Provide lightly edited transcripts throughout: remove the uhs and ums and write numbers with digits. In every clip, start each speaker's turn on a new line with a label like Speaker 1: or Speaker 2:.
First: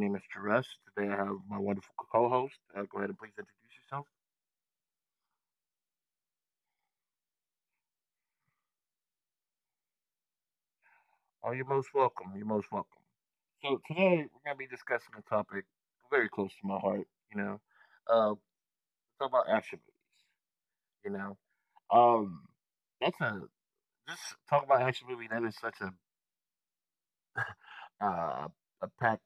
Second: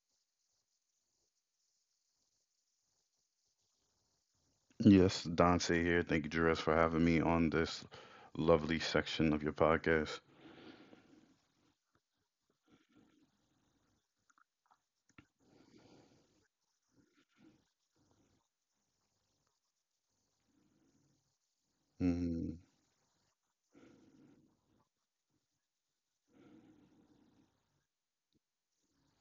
Speaker 1: name is Jerez. Today I have my wonderful co host. Go ahead and please introduce yourself.
Speaker 2: Yes, Dante here. Thank you, Jerez, for having me on this lovely section of your podcast.
Speaker 1: Oh, you're most welcome. You're most welcome. So, today we're going to be discussing a topic very close to my heart, you know, uh, talk about action movie, you know. Um,
Speaker 2: Mm-hmm.
Speaker 1: that's a, just Talk about action movie, that is such uh, a packed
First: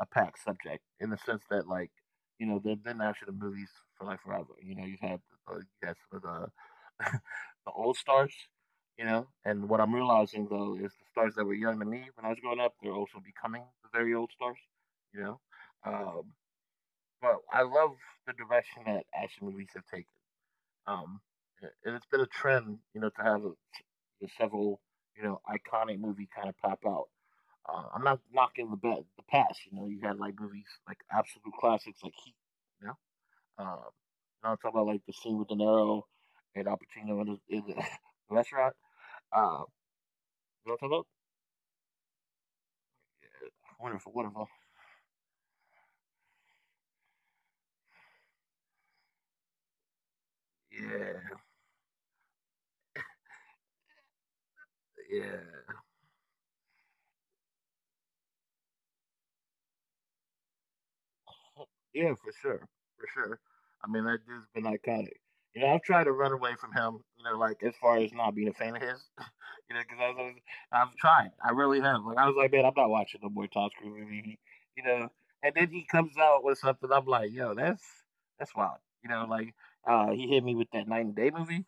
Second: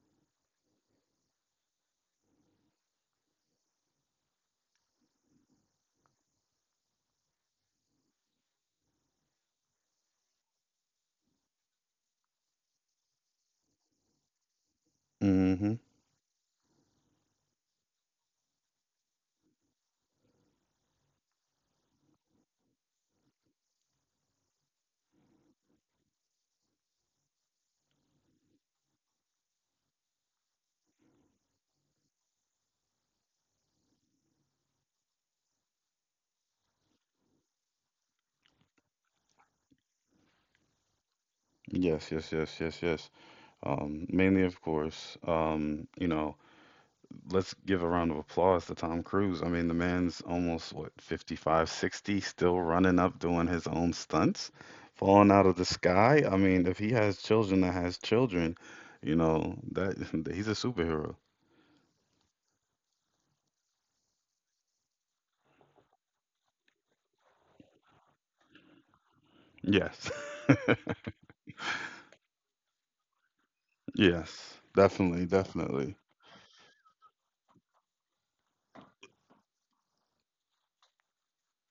Speaker 1: a packed subject in the sense that, like, you know, they've been after the movies for like forever. You know, you've had you had some of the the old stars, you know. And what I'm realizing though is the stars that were young to me when I was growing up, they're also becoming the very old stars, you know.
Speaker 2: Mm-hmm.
Speaker 1: Um, but I love the direction that action movies have taken. Um, and it's been a trend, you know, to have a, several, you know, iconic movie kind of pop out. I'm not knocking the, the past. You know, you had like movies like absolute classics like Heat. You know, you know, I'm talking about like the scene with De Niro and Al Pacino in the restaurant. Uh, you know what I'm talking about?
Speaker 2: Yes, yes, yes, yes, yes.
Speaker 1: Wonderful,
Speaker 2: Mainly,
Speaker 1: wonderful.
Speaker 2: of course, let's give a round of applause to Tom Cruise. I mean, the man's almost, what,
Speaker 1: Yeah,
Speaker 2: 55, 60, still running up, doing his own stunts, falling out of the
Speaker 1: yeah,
Speaker 2: sky. I mean, if he has children that has children, you know, that he's a superhero.
Speaker 1: yeah, for sure, for sure. I mean, that dude's been iconic. You know, I've tried to run away from him. You know, like as far as not being a fan of his. You know, because
Speaker 2: Yes.
Speaker 1: I was, always, I've tried. I really have. Like I was like, man, I'm not watching no more Tom Cruise
Speaker 2: Yes,
Speaker 1: movie. You
Speaker 2: definitely,
Speaker 1: know, and
Speaker 2: definitely.
Speaker 1: then he comes out with something. I'm like, yo, that's wild. You know, like, he hit me with that Night and Day movie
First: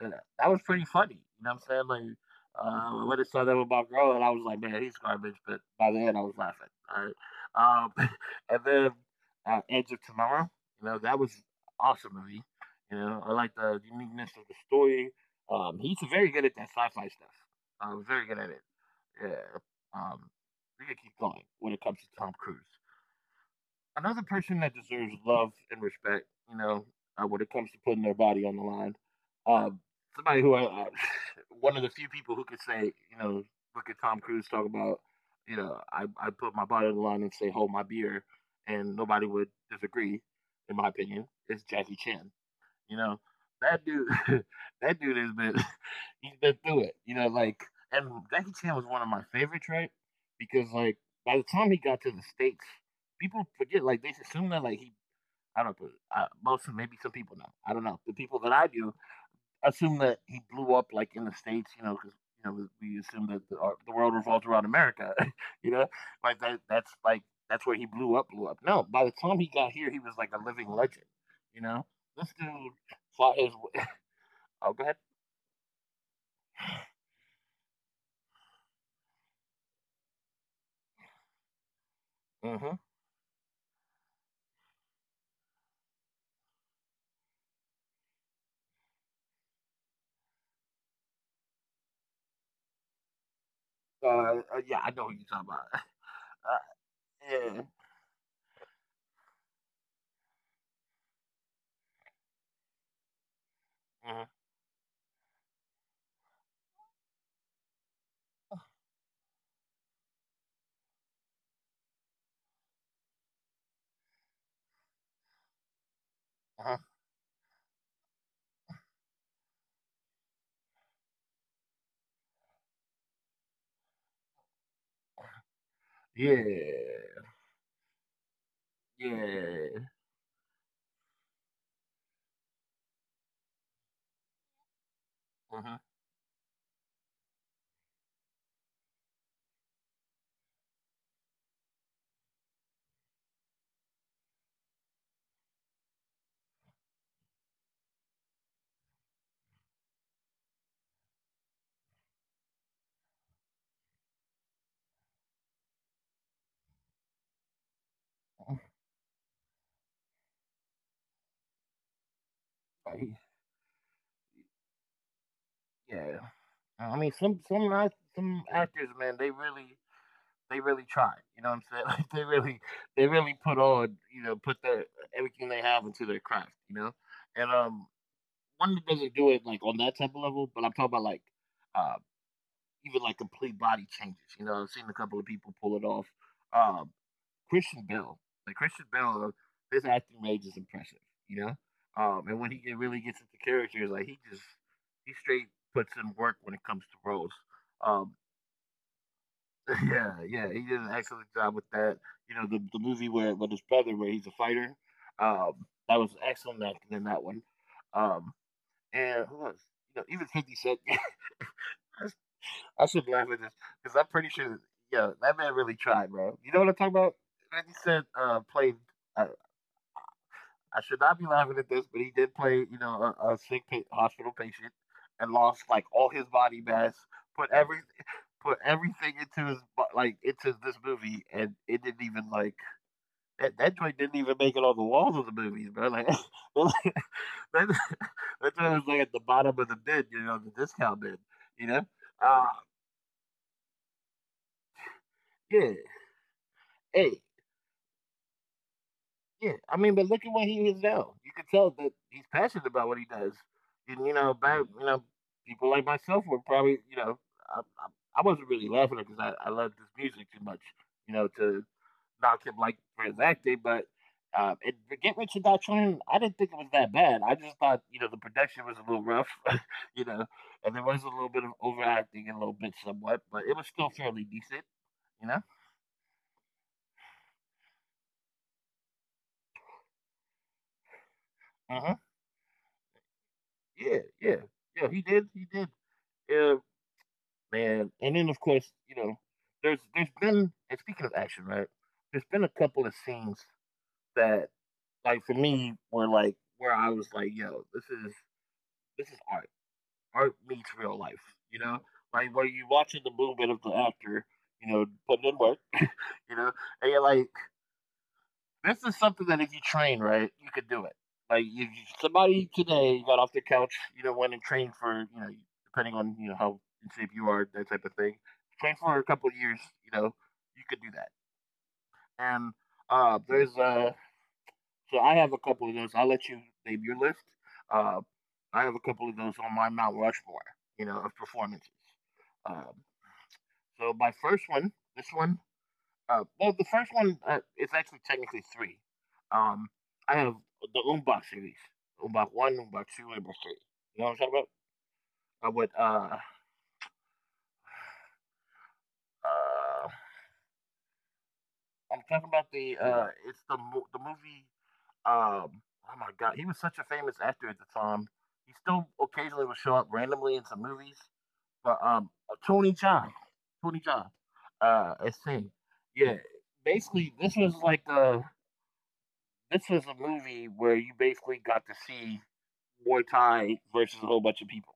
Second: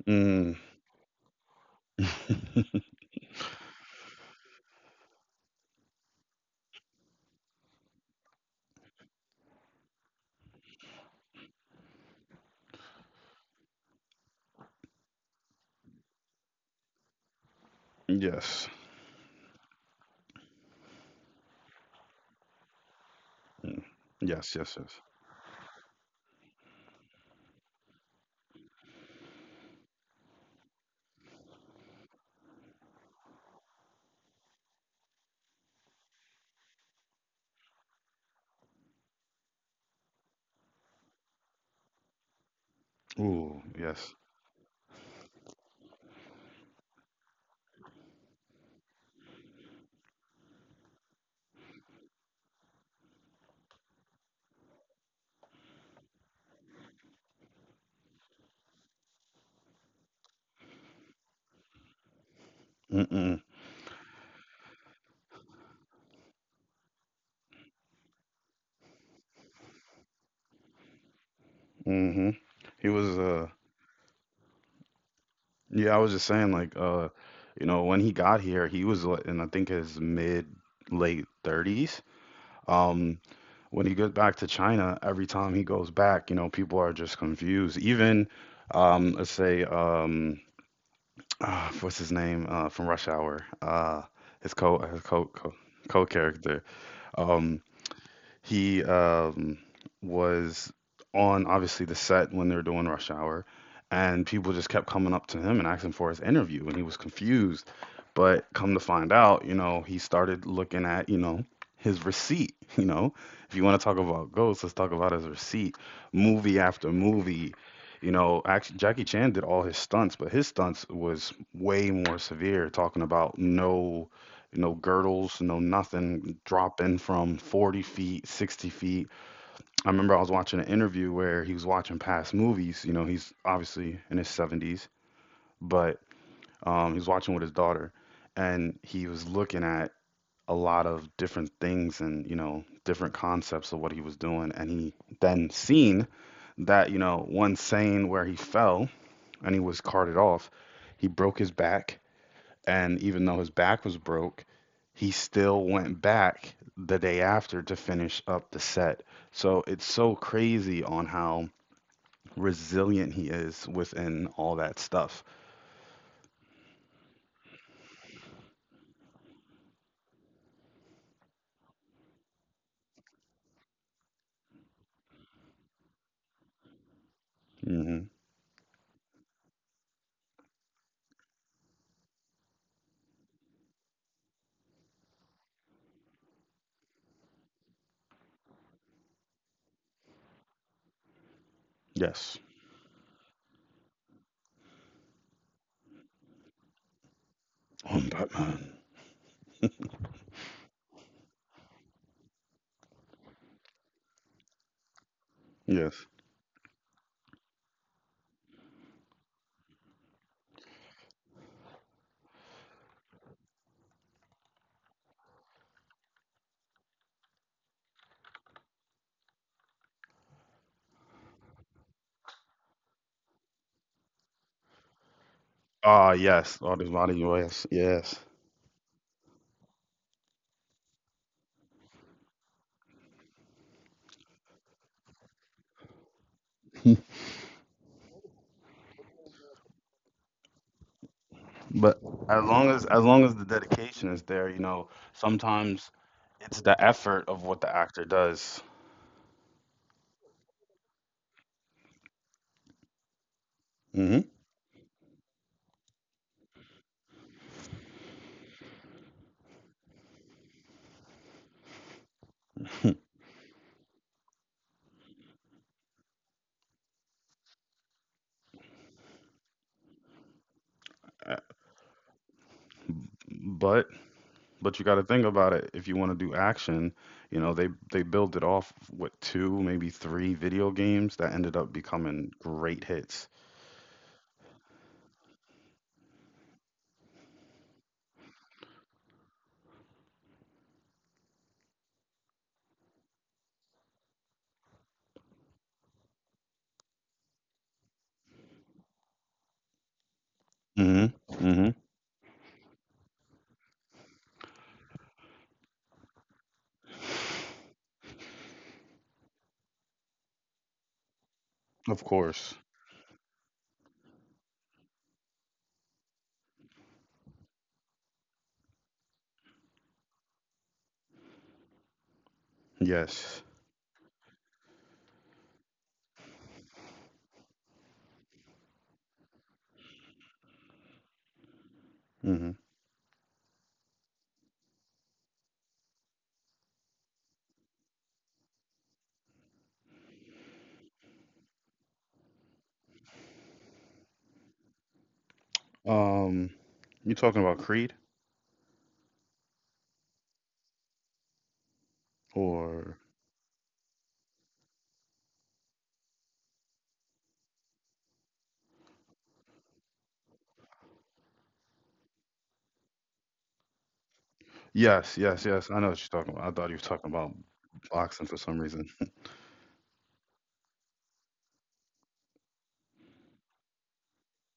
Speaker 1: and that
Speaker 2: Mm-hmm.
Speaker 1: was pretty funny. You know what I'm saying? Like, when I saw that with my girl, and I was like, man, he's garbage. But by the end, I was laughing. All right. Um, and then Edge of Tomorrow, you know, that was awesome movie. You know, I like the uniqueness of the story. He's very good at that sci-fi stuff. Very good at it.
Speaker 2: Yes.
Speaker 1: Yeah. Um, we can keep going when it comes to Tom Cruise.
Speaker 2: Mm.
Speaker 1: Another
Speaker 2: Yes,
Speaker 1: person that
Speaker 2: yes, yes.
Speaker 1: deserves love and respect, you know, when it comes to putting their body on the line. Um, somebody who I, one of the few people who could say, you know, look at Tom Cruise, talk about, you know, I put my body on the line and say, hold my beer, and nobody would disagree, in my opinion, is Jackie Chan. You know,
Speaker 2: Ooh,
Speaker 1: that dude,
Speaker 2: yes.
Speaker 1: that dude has been, he's been through it. You know, like, and Jackie Chan was one of my favorites, right? Because like, by the time he got to the states, people forget. Like, they assume that like he, I don't know, most maybe some people know. I don't know. The people that I do assume that he blew up like in the states, you know, because, you know, we assume
Speaker 2: Mm-mm.
Speaker 1: that the world revolves around America, you know, like that. That's like that's where he blew up, blew up. No, by the time he got here, he was like a living legend, you know.
Speaker 2: Mm-hmm.
Speaker 1: This dude
Speaker 2: He was
Speaker 1: fought his. Oh, go ahead.
Speaker 2: Yeah, I was just saying like, you know, when he got here, he was like, in I think his mid late 30s.
Speaker 1: Mm-hmm.
Speaker 2: Um when he goes back to China, every time he goes back, you know, people are just confused. Even let's say what's his name from Rush Hour?
Speaker 1: Uh, uh, yeah, I
Speaker 2: His
Speaker 1: know who
Speaker 2: co
Speaker 1: you're
Speaker 2: co
Speaker 1: talking about.
Speaker 2: co-character.
Speaker 1: Uh,
Speaker 2: Um
Speaker 1: yeah.
Speaker 2: He was on obviously the set when they were doing Rush Hour, and
Speaker 1: Mhm.
Speaker 2: people just kept coming up to him and asking for his interview, and he was confused. But come to find out, you know, he started looking at, you know, his receipt. You know, if you want to talk about ghosts, let's talk about his receipt. Movie
Speaker 1: Uh-huh.
Speaker 2: after movie, you know, actually Jackie Chan did all his stunts, but his stunts was way more severe, talking about no girdles, no nothing, dropping
Speaker 1: Yeah.
Speaker 2: from 40 feet, 60 feet.
Speaker 1: Yeah.
Speaker 2: I remember I was watching an interview where he was watching past movies. You know, he's obviously in his 70s,
Speaker 1: Mm-hmm.
Speaker 2: but he was watching with his daughter and he was looking at a lot of different things and, you know, different concepts of what he was doing. And he then seen that, you know, one scene where he fell and he was carted off, he broke his back, and even though his back was broke, he still went back the day after to finish up the set. So it's so crazy on how resilient
Speaker 1: Uh,
Speaker 2: he is within all that stuff.
Speaker 1: Yeah. I mean, some some actors, man, they really tried. You know what I'm saying? Like they really put on, you know, put their everything they have into their craft, you know? And
Speaker 2: Hmm
Speaker 1: Wonder doesn't do it like on that type of level, but I'm talking about like, uh even like complete body changes. You know, I've seen a couple of people pull it off. Um Christian Bale, like Christian Bale, his acting range is impressive, you know? And
Speaker 2: Yes.
Speaker 1: when he really gets into characters, like he just he straight puts in work when it comes to roles. Um
Speaker 2: I'm Batman.
Speaker 1: Yeah, yeah, he did an excellent job with that. You know, the movie where with his brother, where he's a fighter, um, that
Speaker 2: Yes.
Speaker 1: was excellent acting in that one. Um, and who else? You know, even Fifty Cent. I should laugh at this because I'm pretty sure, yeah, that man really tried, bro. You know what I'm talking about? Fifty Cent played, uh, I should not be laughing at this, but he did play, you know, a sick hospital patient and lost like all
Speaker 2: Ah,
Speaker 1: his body
Speaker 2: yes. All
Speaker 1: mass,
Speaker 2: this body,
Speaker 1: put
Speaker 2: yes,
Speaker 1: every
Speaker 2: yes.
Speaker 1: put everything into his into this movie, and it didn't even like that joint didn't even make it on the walls of the movies, bro. Like that, that joint was like at the bottom of the bin, you know, the discount bin, you know.
Speaker 2: But,
Speaker 1: Uh,
Speaker 2: as long as the dedication is there, you know,
Speaker 1: yeah.
Speaker 2: sometimes it's the
Speaker 1: Hey.
Speaker 2: effort of what the actor does.
Speaker 1: Yeah, I mean, but look at what he is now. You can tell that he's passionate about what he does. And you know,
Speaker 2: Hmm
Speaker 1: by you know, people like myself were probably, you know, I, I, I wasn't really laughing because I loved his music too much, you know, to knock him like for his acting. But and Get Rich or Die Trying, I didn't think it was that bad. I just thought, you know, the production was a little rough, you know, and there was a little bit of overacting and a little bit somewhat, but it was still
Speaker 2: But
Speaker 1: fairly decent,
Speaker 2: But you got to
Speaker 1: you
Speaker 2: think
Speaker 1: know.
Speaker 2: about it. If you want to do action, you know, they built it off what two, maybe three video games that ended
Speaker 1: Uh
Speaker 2: up
Speaker 1: huh.
Speaker 2: becoming great hits.
Speaker 1: Yeah, yeah, yeah. He did, he did. Yeah. Man, and then of course, you know, there's been and speaking of action, right? There's been a couple of scenes that like for me were like where I was like, yo, this is art. Art meets real
Speaker 2: Mm-hmm.
Speaker 1: life, you
Speaker 2: Mm-hmm.
Speaker 1: know? Like where you watching the movement of the actor, you know, putting in work, you know, and you're like this is something that if you train, right, you could do it. Like if you,
Speaker 2: Of
Speaker 1: somebody
Speaker 2: course.
Speaker 1: today got off their couch, you know, went and trained for, you know, depending on you know how in shape you are, that type of thing, trained for a couple of years, you know, you could do that. And
Speaker 2: Yes.
Speaker 1: there's so I have a couple of those. I'll let you name your list. Uh, I have a couple of those on my Mount Rushmore, you know, of performances.
Speaker 2: Mm-hmm.
Speaker 1: Um, so my first one, this one, well, the first one, it's actually technically three. Um, I have the Umbach series, Umbach one, Umbach two, and Umbach three. You know what I'm talking about? I would.
Speaker 2: Um, you talking about Creed
Speaker 1: Uh, I'm talking about the.
Speaker 2: or?
Speaker 1: It's the the movie. Um, oh my god, he was such a famous actor at the time. He still occasionally would show up randomly in some movies, but Tony John, Tony John, it's
Speaker 2: Yes,
Speaker 1: him.
Speaker 2: yes, yes. I know what
Speaker 1: Yeah,
Speaker 2: you're talking about. I thought you were
Speaker 1: basically,
Speaker 2: talking
Speaker 1: this
Speaker 2: about
Speaker 1: was like a
Speaker 2: boxing for some reason.
Speaker 1: this was a movie where you basically got to see Muay Thai versus a whole bunch of people.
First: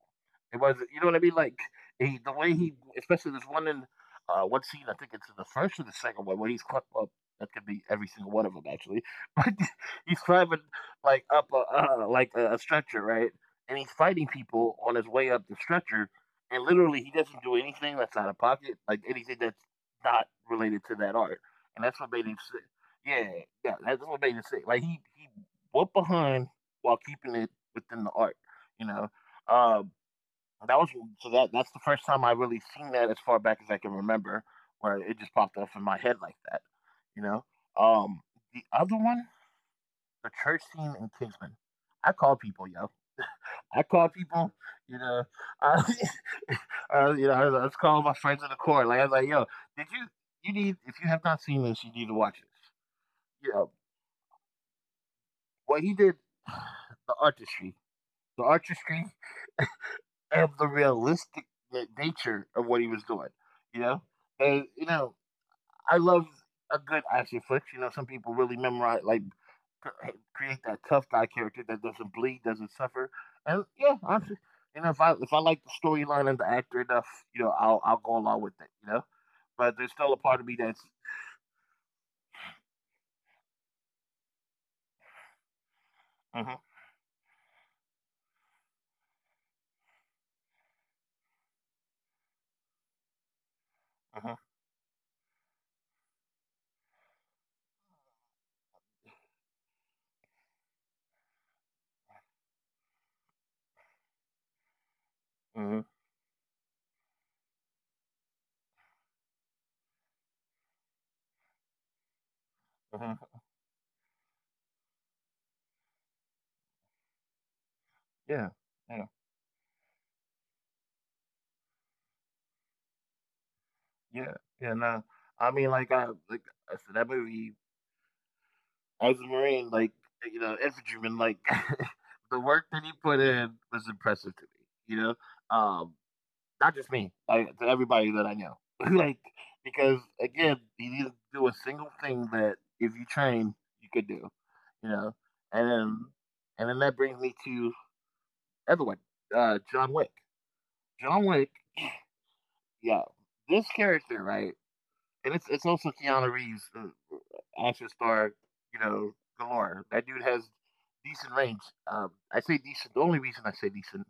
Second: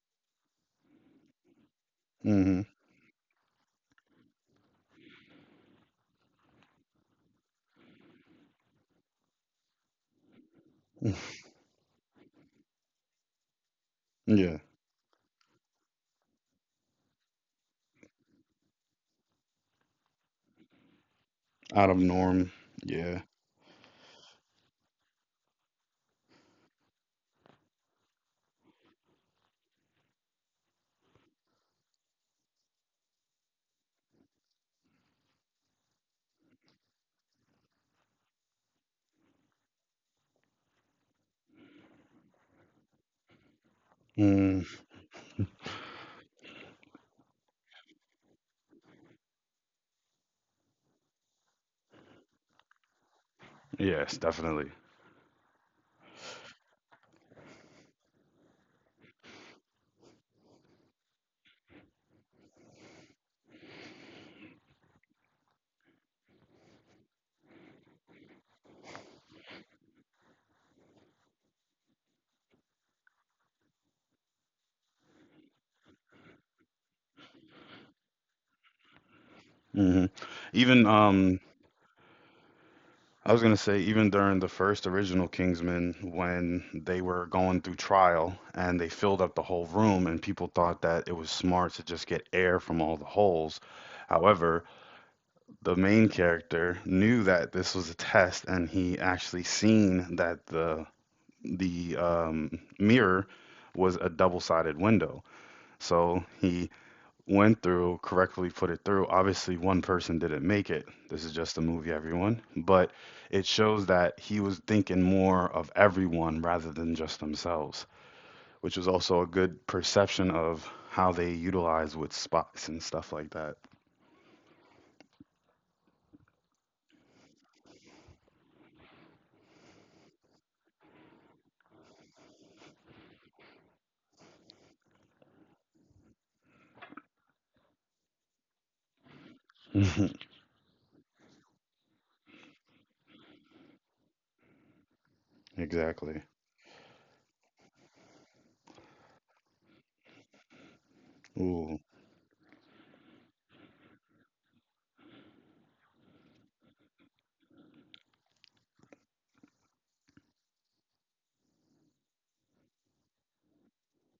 Speaker 1: It was, you know what I mean? Like he, the way
Speaker 2: Mm-hmm.
Speaker 1: he, especially this one in one scene, I think it's in the first or the second one where he's up. That could be every single one of them actually, but he's climbing like up a a stretcher, right? And he's fighting
Speaker 2: Yeah.
Speaker 1: people on his way up the stretcher, and literally he doesn't do anything that's out of pocket, like anything that's not related to that art,
Speaker 2: Out
Speaker 1: and
Speaker 2: of
Speaker 1: that's what made him
Speaker 2: norm.
Speaker 1: sick.
Speaker 2: Yeah.
Speaker 1: Yeah, yeah, that's what made him sick. Like he whooped behind while keeping it within the art, you know. Um, that was so that that's the first time I really seen that as far back as I can remember, where it just popped off in my head like that, you know. Um, the other one, the church scene in Kingsman. I call people, yo. I call people,
Speaker 2: Mm.
Speaker 1: you know. I, you know, I was calling my friends in the court. Like I was like, yo, did you you need if you have not seen this, you need to watch this. You know
Speaker 2: Yes, definitely.
Speaker 1: what he did, the artistry, the artistry of the realistic nature of what he was doing, you know? And, you know, I love a good action flick. You know, some people really memorize, like, create that tough guy character that doesn't bleed, doesn't suffer. And yeah, you know, if I like the storyline and the actor enough, you know, I'll go along with it, you know? But there's
Speaker 2: Hmm
Speaker 1: still a part of me
Speaker 2: Even
Speaker 1: that's—
Speaker 2: I was gonna say, even during the first original Kingsman, when
Speaker 1: uh-huh,
Speaker 2: they were going through trial and they filled up the whole room, and people thought that it was smart to just get air from all the holes.
Speaker 1: uh-huh,
Speaker 2: However, the main character knew that this was a test, and he actually seen that the mirror was a double-sided window.
Speaker 1: uh-huh,
Speaker 2: So he went through, correctly put it through. Obviously, one person didn't make it. This is just a movie, everyone. But it
Speaker 1: uh-huh.
Speaker 2: shows that he was thinking more of everyone rather than just themselves,
Speaker 1: Yeah,
Speaker 2: which was
Speaker 1: yeah,
Speaker 2: also a good perception of how they utilize with spots and stuff like that.
Speaker 1: yeah, yeah. No, I mean, like I said, that movie. As a Marine, like infantryman, like the work that he put in was impressive to me. You know, um, not just me, like to everybody that I know. Like, because again, he didn't do a single thing that if you train you could do. You know, and then
Speaker 2: Exactly.
Speaker 1: and then that brings me to everyone, John Wick. John Wick,
Speaker 2: Ooh.
Speaker 1: yeah, this character, right? And it's also Keanu Reeves, action star, you know, galore. That dude has decent range. I say decent. The only reason I say decent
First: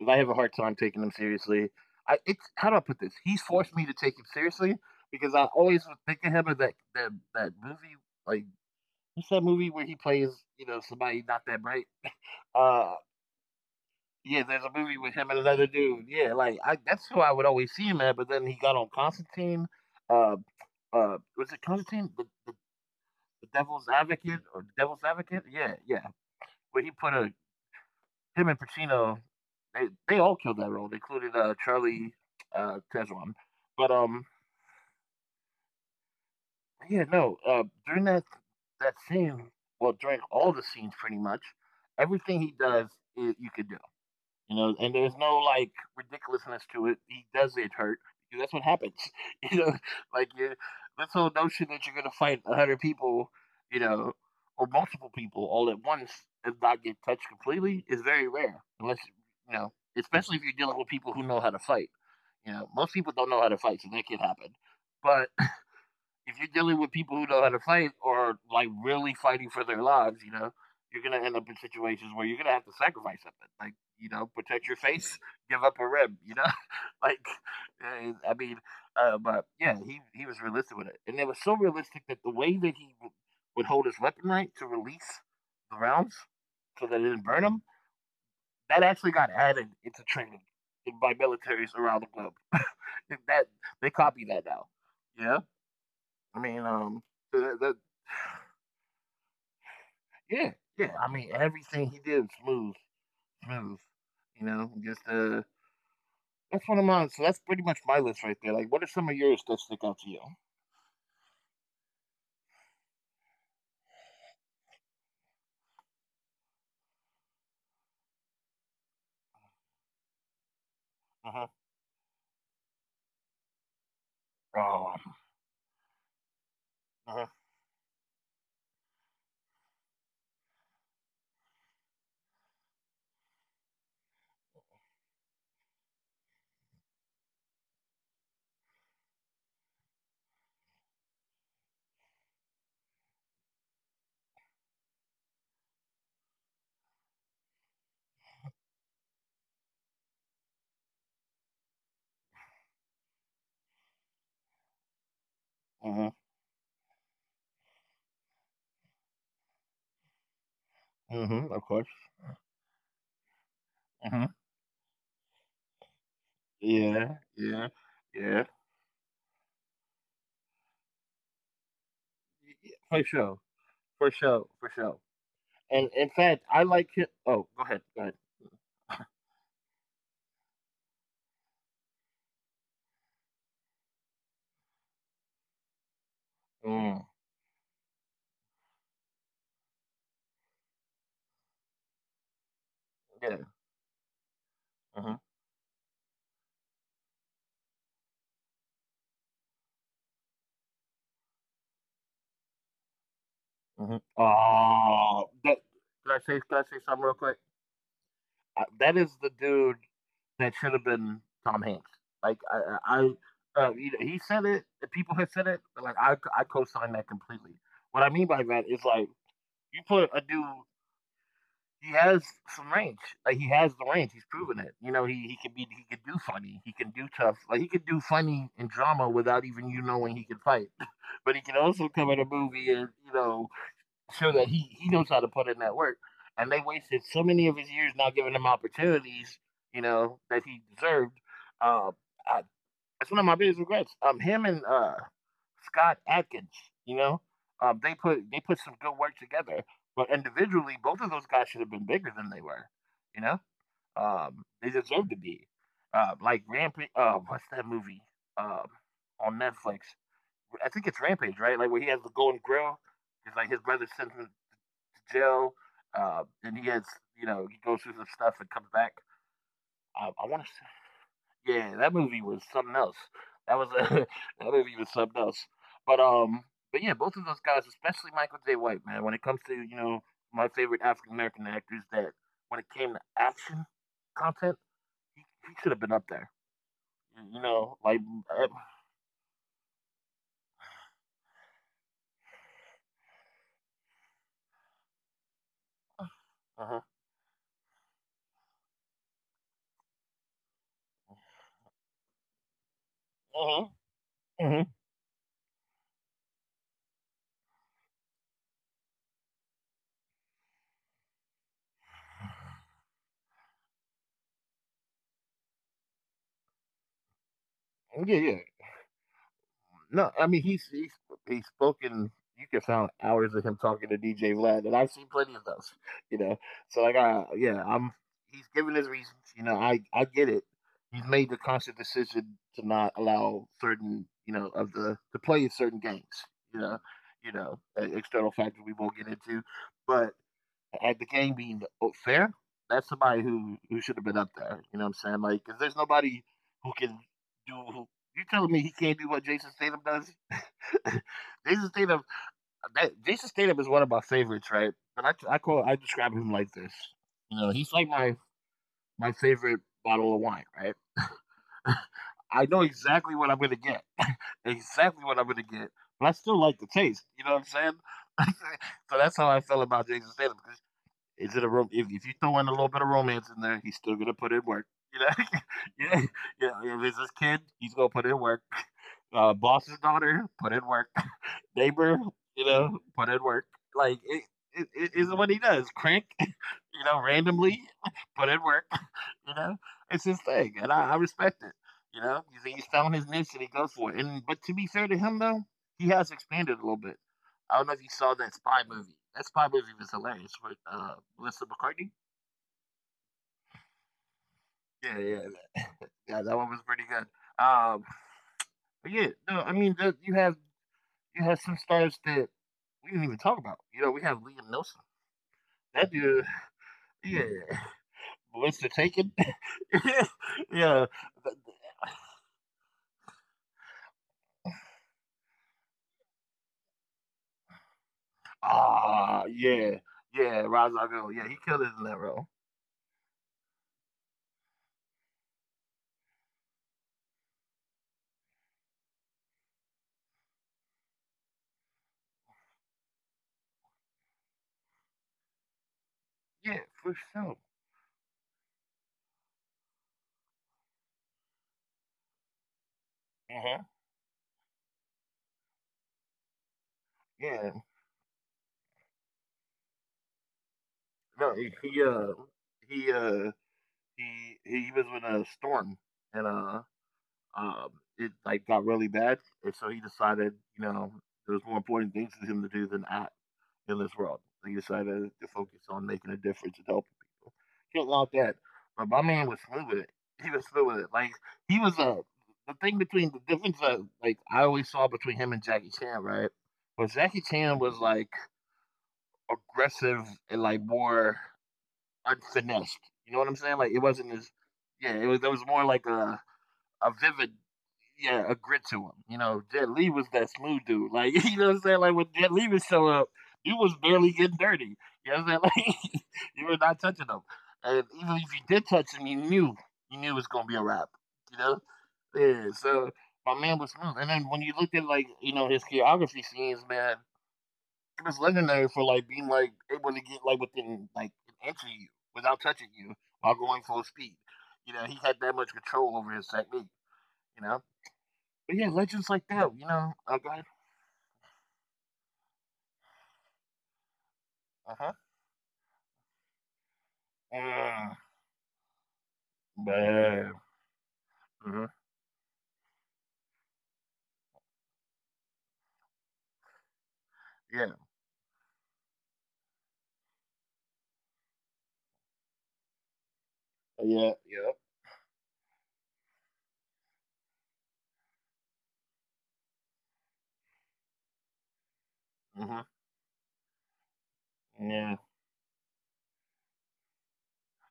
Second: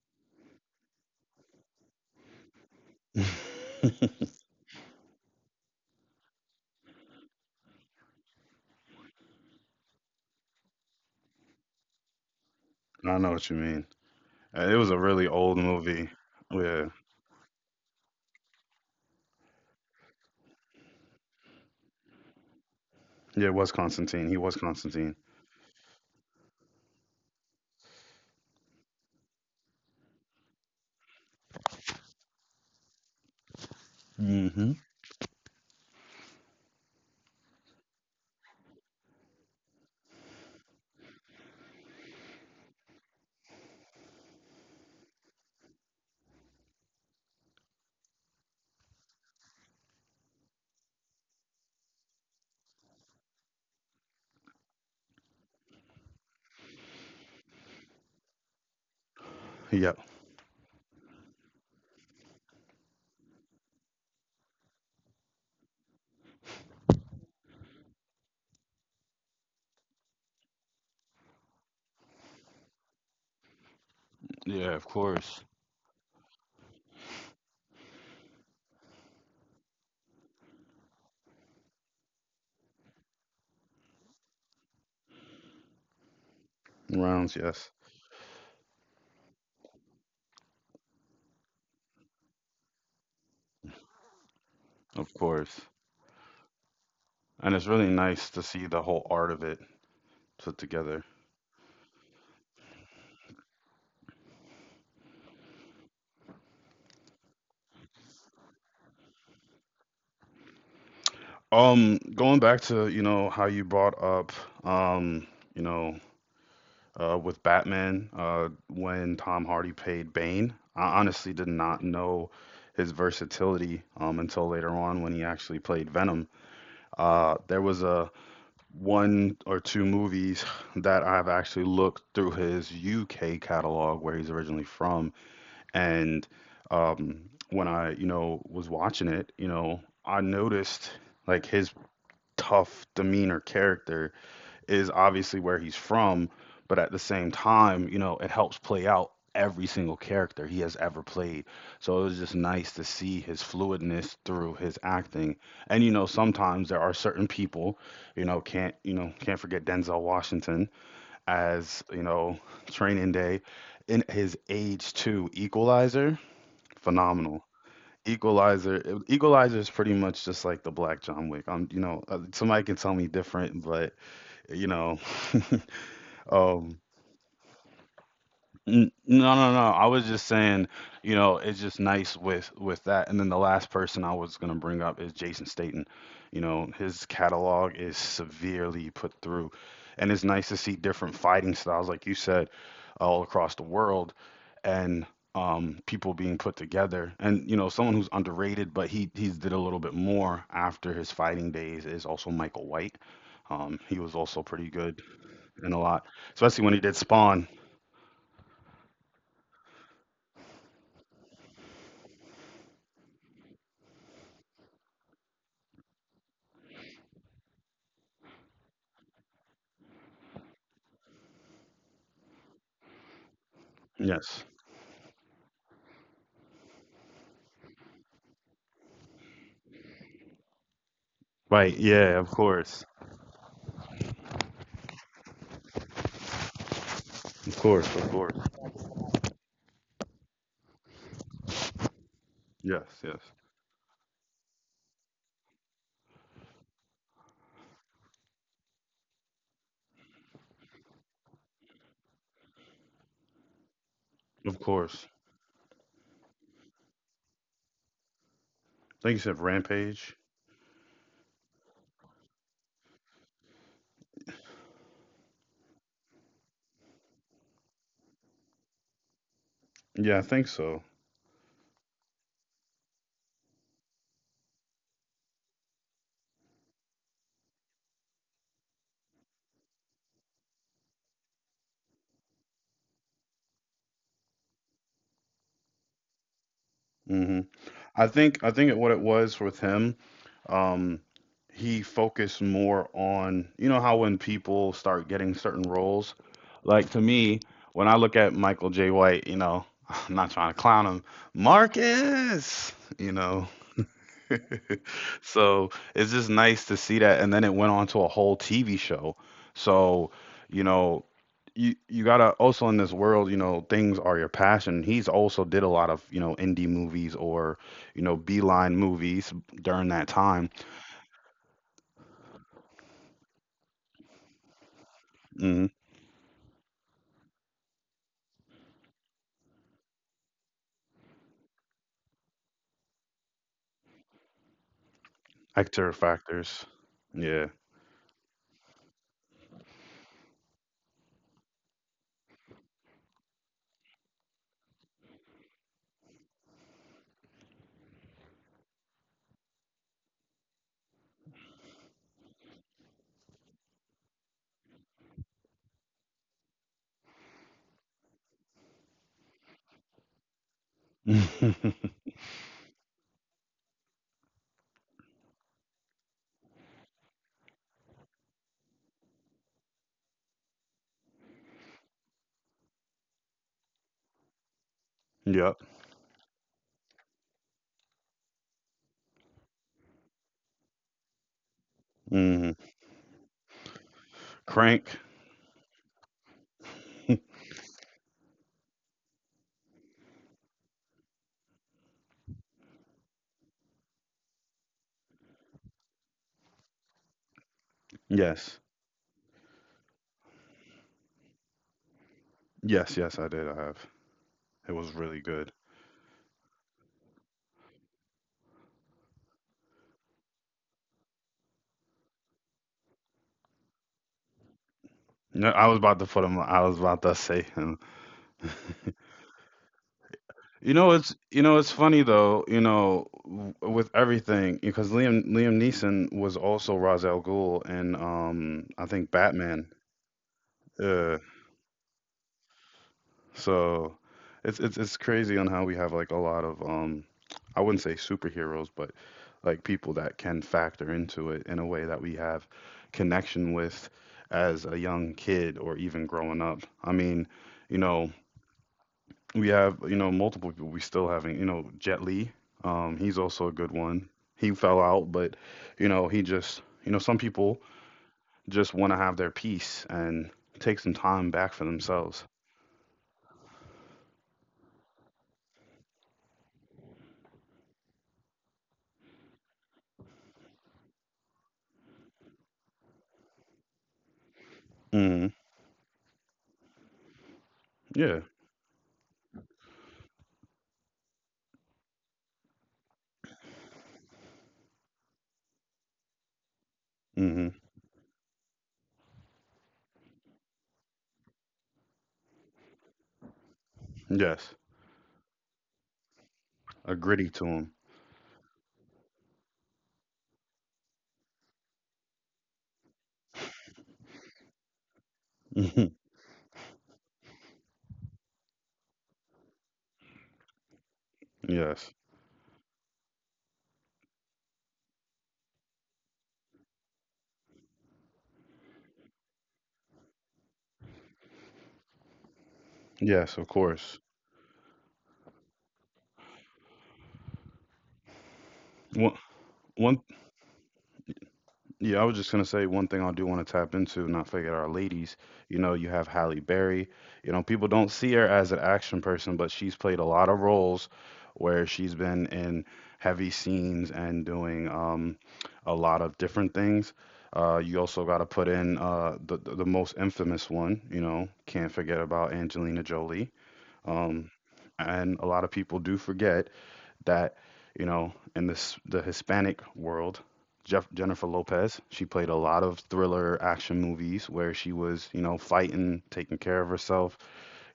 Speaker 1: is I have a hard time taking him seriously. I, it's how do I put this?
Speaker 2: I
Speaker 1: He's forced me to take him seriously because I always was thinking him of that movie, like, what's that movie where he plays, you know, somebody not that bright. Uh,
Speaker 2: know what you mean.
Speaker 1: yeah, there's
Speaker 2: It
Speaker 1: a
Speaker 2: was a
Speaker 1: movie with
Speaker 2: really
Speaker 1: him and
Speaker 2: old
Speaker 1: another dude.
Speaker 2: movie.
Speaker 1: Yeah, like I,
Speaker 2: Yeah.
Speaker 1: that's who I would always see him at. But then he got on Constantine. Uh, was it Constantine? The
Speaker 2: Yeah, it
Speaker 1: the
Speaker 2: was
Speaker 1: Devil's
Speaker 2: Constantine. He
Speaker 1: Advocate,
Speaker 2: was
Speaker 1: or the Devil's
Speaker 2: Constantine.
Speaker 1: Advocate. Yeah, yeah. Where he put a him and Pacino. They all killed that role, including Charlie, Tezwan. But
Speaker 2: Hmm
Speaker 1: yeah, no. During that scene, well, during all the scenes, pretty much everything he does, I you could do. You know, and there's no like ridiculousness to it. He does get hurt, because that's what happens. You know, like you, this whole notion that you're gonna fight a hundred people, you know, or multiple people all at once and not get touched completely is very rare. Unless, you know,
Speaker 2: Yep.
Speaker 1: especially if you're dealing with people who know how to fight. You know, most people don't know how to fight, so that can happen. But if you're dealing with people who know how to fight or like really fighting for their lives, you know, you're gonna end up in situations where you're gonna have to sacrifice something, like, you know,
Speaker 2: Yeah,
Speaker 1: protect
Speaker 2: of
Speaker 1: your face,
Speaker 2: course.
Speaker 1: give up a rib, you know, like, eh, I mean, but yeah, he was realistic with it, and it was so realistic that the way that he would hold his weapon right to release the rounds so that it
Speaker 2: Rounds,
Speaker 1: didn't burn
Speaker 2: yes.
Speaker 1: him, that actually got added into training by militaries around the globe. And that they copy that now,
Speaker 2: Of course.
Speaker 1: yeah. I mean,
Speaker 2: And
Speaker 1: so
Speaker 2: it's really
Speaker 1: that
Speaker 2: nice to see the whole art of it put
Speaker 1: yeah,
Speaker 2: together.
Speaker 1: yeah. I mean, everything he did was smooth, smooth. You know, just that's one of mine. So that's pretty much my list right there. Like, what are some of yours that stick out to you?
Speaker 2: Going back to, you know, how you brought up, um, you know, with Batman, when Tom Hardy played Bane, I honestly did
Speaker 1: Uh-huh.
Speaker 2: not know his versatility, until later on when
Speaker 1: Oh,
Speaker 2: he actually played Venom.
Speaker 1: uh-huh.
Speaker 2: There was a one or two movies that I've actually looked through his UK catalog where he's originally from. And um, when I, you know, was watching it, you know, I noticed like his tough demeanor character is obviously where he's from, but at the same time, you know, it helps play out every single character he has ever played. So it was just nice to see his fluidness through his acting. And you know,
Speaker 1: Uh-huh.
Speaker 2: sometimes there are certain people, you know, can't forget Denzel Washington
Speaker 1: Mm-hmm,
Speaker 2: as,
Speaker 1: of
Speaker 2: you
Speaker 1: course.
Speaker 2: know, Training Day in his
Speaker 1: Uh-huh.
Speaker 2: age 2 equalizer
Speaker 1: Yeah,
Speaker 2: phenomenal.
Speaker 1: yeah, yeah.
Speaker 2: Equalizer, Equalizer is pretty much just like the Black John Wick. I'm, you know, somebody can
Speaker 1: Y-
Speaker 2: tell
Speaker 1: y-
Speaker 2: me
Speaker 1: for
Speaker 2: different,
Speaker 1: sure,
Speaker 2: but
Speaker 1: for
Speaker 2: you
Speaker 1: sure, for
Speaker 2: know,
Speaker 1: sure. And in fact,
Speaker 2: um,
Speaker 1: I like him. Oh, go ahead, go ahead.
Speaker 2: N- No, no, no. I was just saying, you know, it's just nice with that. And then the last person I was gonna bring up is Jason Statham. You know, his
Speaker 1: Mm,
Speaker 2: catalog is severely put through, and it's nice to see different fighting styles, like you said, all across the
Speaker 1: yeah.
Speaker 2: world, and
Speaker 1: Uh-huh.
Speaker 2: people being put together. And you know, someone who's underrated, but he he's did a little bit more after his fighting days is also Michael White. He was
Speaker 1: Uh-huh.
Speaker 2: also pretty good
Speaker 1: Oh,
Speaker 2: in a
Speaker 1: that,
Speaker 2: lot,
Speaker 1: can I
Speaker 2: especially
Speaker 1: say?
Speaker 2: when he
Speaker 1: Can I
Speaker 2: did
Speaker 1: say something real
Speaker 2: Spawn.
Speaker 1: quick? That is the dude that should have been Tom Hanks. Like I you know, he said it. The people have said it. But like I co-sign that completely. What I mean by that is like you put a dude. He has some range. Like he has the range.
Speaker 2: Yes.
Speaker 1: He's proven it. You know, he can do funny. He can do tough. Like he can do funny and drama without even you knowing he can fight. But
Speaker 2: Right.
Speaker 1: he can
Speaker 2: Yeah.
Speaker 1: also
Speaker 2: Of
Speaker 1: come in a
Speaker 2: course.
Speaker 1: movie and you know so that he knows how to put in that work. And they wasted
Speaker 2: Of
Speaker 1: so
Speaker 2: course.
Speaker 1: many of his
Speaker 2: Of course.
Speaker 1: years not giving him opportunities, you know, that he deserved. Uh, I,
Speaker 2: Yes. Yes.
Speaker 1: that's one of my biggest regrets. Him and Scott Atkins, you know, they put some good work together, but individually, both of those guys should have been bigger than they were. You know,
Speaker 2: Of
Speaker 1: they
Speaker 2: course.
Speaker 1: deserve to be. Like Rampage. What's that movie? Um,
Speaker 2: I think you said
Speaker 1: on Netflix.
Speaker 2: Rampage.
Speaker 1: I think it's Rampage, right? Like where he has the golden grill. It's like his brother sends him jail, and he has, you know, he goes through some stuff and comes back.
Speaker 2: Yeah, I
Speaker 1: I want
Speaker 2: think
Speaker 1: to say,
Speaker 2: so.
Speaker 1: yeah, that movie was something else. That was that movie was something else. But um, but yeah, both of those guys, especially Michael J. White, man. When it comes to, you know, my favorite African American actors, that when it came to action content, he, he should have been up there.
Speaker 2: Hmm
Speaker 1: You know, like,
Speaker 2: I think
Speaker 1: uh
Speaker 2: I think it, what it was with him, um, he focused more on you know how when people start getting certain roles,
Speaker 1: uh
Speaker 2: like to me when I look at Michael J. White, you know, I'm not trying to clown him, Marcus, you know.
Speaker 1: huh, hmm,
Speaker 2: So it's just nice to see that. And then it went on to a whole TV show. So, you know, you gotta also in this world, you know, things are your passion. He's also did a lot of, you know, indie movies or, you know,
Speaker 1: yeah, yeah.
Speaker 2: beeline movies during that
Speaker 1: No, I mean
Speaker 2: time.
Speaker 1: he's spoken. You can find hours of him talking to DJ Vlad, and I've seen plenty of
Speaker 2: Hmm
Speaker 1: those. You know, so like I, yeah, I'm he's given his reasons. You know, I get it. He's made the conscious decision to not allow certain you know of the to play in certain
Speaker 2: Actor
Speaker 1: games. You
Speaker 2: factors.
Speaker 1: know,
Speaker 2: Yeah.
Speaker 1: external factors we won't get into, but and the game being fair, that's somebody who should have been up there. You know what I'm saying? Like, 'cause there's nobody who can do. Who, you telling me he can't do what Jason Statham does? Jason Statham, that, Jason Statham is one of my favorites, right? But I call, I describe him like this. You know, he's like my favorite bottle of wine, right? I know exactly what I'm gonna get, exactly what I'm gonna get, but I still like the taste. You know what I'm saying? So that's how I felt about Jason Statham. Is it a if you throw in a little bit of romance in there, he's still gonna put in work. You know,
Speaker 2: Yep.
Speaker 1: yeah, yeah. If it's his kid, he's gonna put in work. Boss's daughter, put in work, neighbor,
Speaker 2: hmm
Speaker 1: you know, put in work. Like
Speaker 2: Crank.
Speaker 1: it is what he does. Crank, you know, randomly put in work. You know, it's his thing, and I respect it. You know, he's found his niche and he goes for it. And but to be fair to him though, he has expanded a little bit. I don't know if you saw that
Speaker 2: Yes.
Speaker 1: spy movie. That spy movie was hilarious with Melissa McCarthy.
Speaker 2: Yes, yes, I did. I have. It was
Speaker 1: Yeah, yeah,
Speaker 2: really good.
Speaker 1: that, yeah. That one was pretty good. Um, but yeah, no, I mean, you have some stars that we didn't even talk about. You know, we have Liam Neeson.
Speaker 2: No, I was
Speaker 1: That
Speaker 2: about to put
Speaker 1: dude,
Speaker 2: him. I was about to
Speaker 1: yeah.
Speaker 2: say.
Speaker 1: What's the taken? Yeah.
Speaker 2: You know, it's funny though. You know, w- with everything because Liam Neeson was also Ra's al Ghul and I think
Speaker 1: Ah,
Speaker 2: Batman.
Speaker 1: yeah. Yeah, Ra's al
Speaker 2: Uh,
Speaker 1: Ghul. Yeah, he killed his in that role.
Speaker 2: so it's it's crazy on how we have like a lot of I wouldn't say superheroes, but like people that can factor into it in a way that we have connection with as a young kid or even growing up. I
Speaker 1: Yeah,
Speaker 2: mean,
Speaker 1: for sure.
Speaker 2: you know, we have, you know, multiple people we still having, you know, Jet Li. He's also a good
Speaker 1: Uh-huh.
Speaker 2: one. He fell out, but you know, he just, you know, some people
Speaker 1: Yeah.
Speaker 2: just want to have their peace and take some time back for
Speaker 1: No,
Speaker 2: themselves.
Speaker 1: he uh he was with a storm and um it like got really bad, and so he decided, you know, there was more important things for him to do than act in this world. So you
Speaker 2: Hmm
Speaker 1: decided to focus on making a difference and helping people. Can't knock
Speaker 2: Yeah.
Speaker 1: that. But my man was through with it. He was through with it. Like he was a the thing between the difference that like I always saw between him and Jackie Chan, right? But Jackie
Speaker 2: hmm
Speaker 1: Chan was like aggressive and like more unfinessed. You know what I'm saying? Like it wasn't as,
Speaker 2: Yes.
Speaker 1: yeah, it was there was more like
Speaker 2: A
Speaker 1: a
Speaker 2: gritty
Speaker 1: vivid,
Speaker 2: to him.
Speaker 1: yeah, a grit to him. You know, Jet Lee was that smooth dude. Like, you know what I'm saying? Like when Jet Lee would show up, you was barely getting dirty. You know what I'm saying? Like you were not touching him. And even if you did touch him, you knew it was gonna be a wrap. You know?
Speaker 2: Yes.
Speaker 1: Yeah. So my man was smooth. And then when you looked at like, you know, his choreography scenes, man, he was legendary for like being like able to get like within like an inch of you without touching you
Speaker 2: Yes,
Speaker 1: while
Speaker 2: of
Speaker 1: going full
Speaker 2: course.
Speaker 1: speed. You know, he had that much control over his technique, you know? But yeah, legends
Speaker 2: One,
Speaker 1: like that, you know.
Speaker 2: one
Speaker 1: I got
Speaker 2: Yeah, I was just gonna say one thing I do want to tap into, not forget our
Speaker 1: uh huh.
Speaker 2: ladies. You know, you have Halle Berry. You know, people don't
Speaker 1: Mm,
Speaker 2: see her as an action person, but she's played a lot
Speaker 1: man.
Speaker 2: of roles where
Speaker 1: Mhm.
Speaker 2: she's been in heavy scenes and doing a lot of different things.
Speaker 1: Yeah.
Speaker 2: You also got to put in the most infamous one. You know, can't forget about Angelina Jolie.
Speaker 1: Yeah.
Speaker 2: Um,
Speaker 1: Yeah.
Speaker 2: and a lot of people do forget that, you know, in this the Hispanic world, Jeff, Jennifer Lopez, she played a
Speaker 1: Uh
Speaker 2: lot
Speaker 1: huh.
Speaker 2: of thriller action movies where she
Speaker 1: Yeah.
Speaker 2: was, you know, fighting, taking care of herself.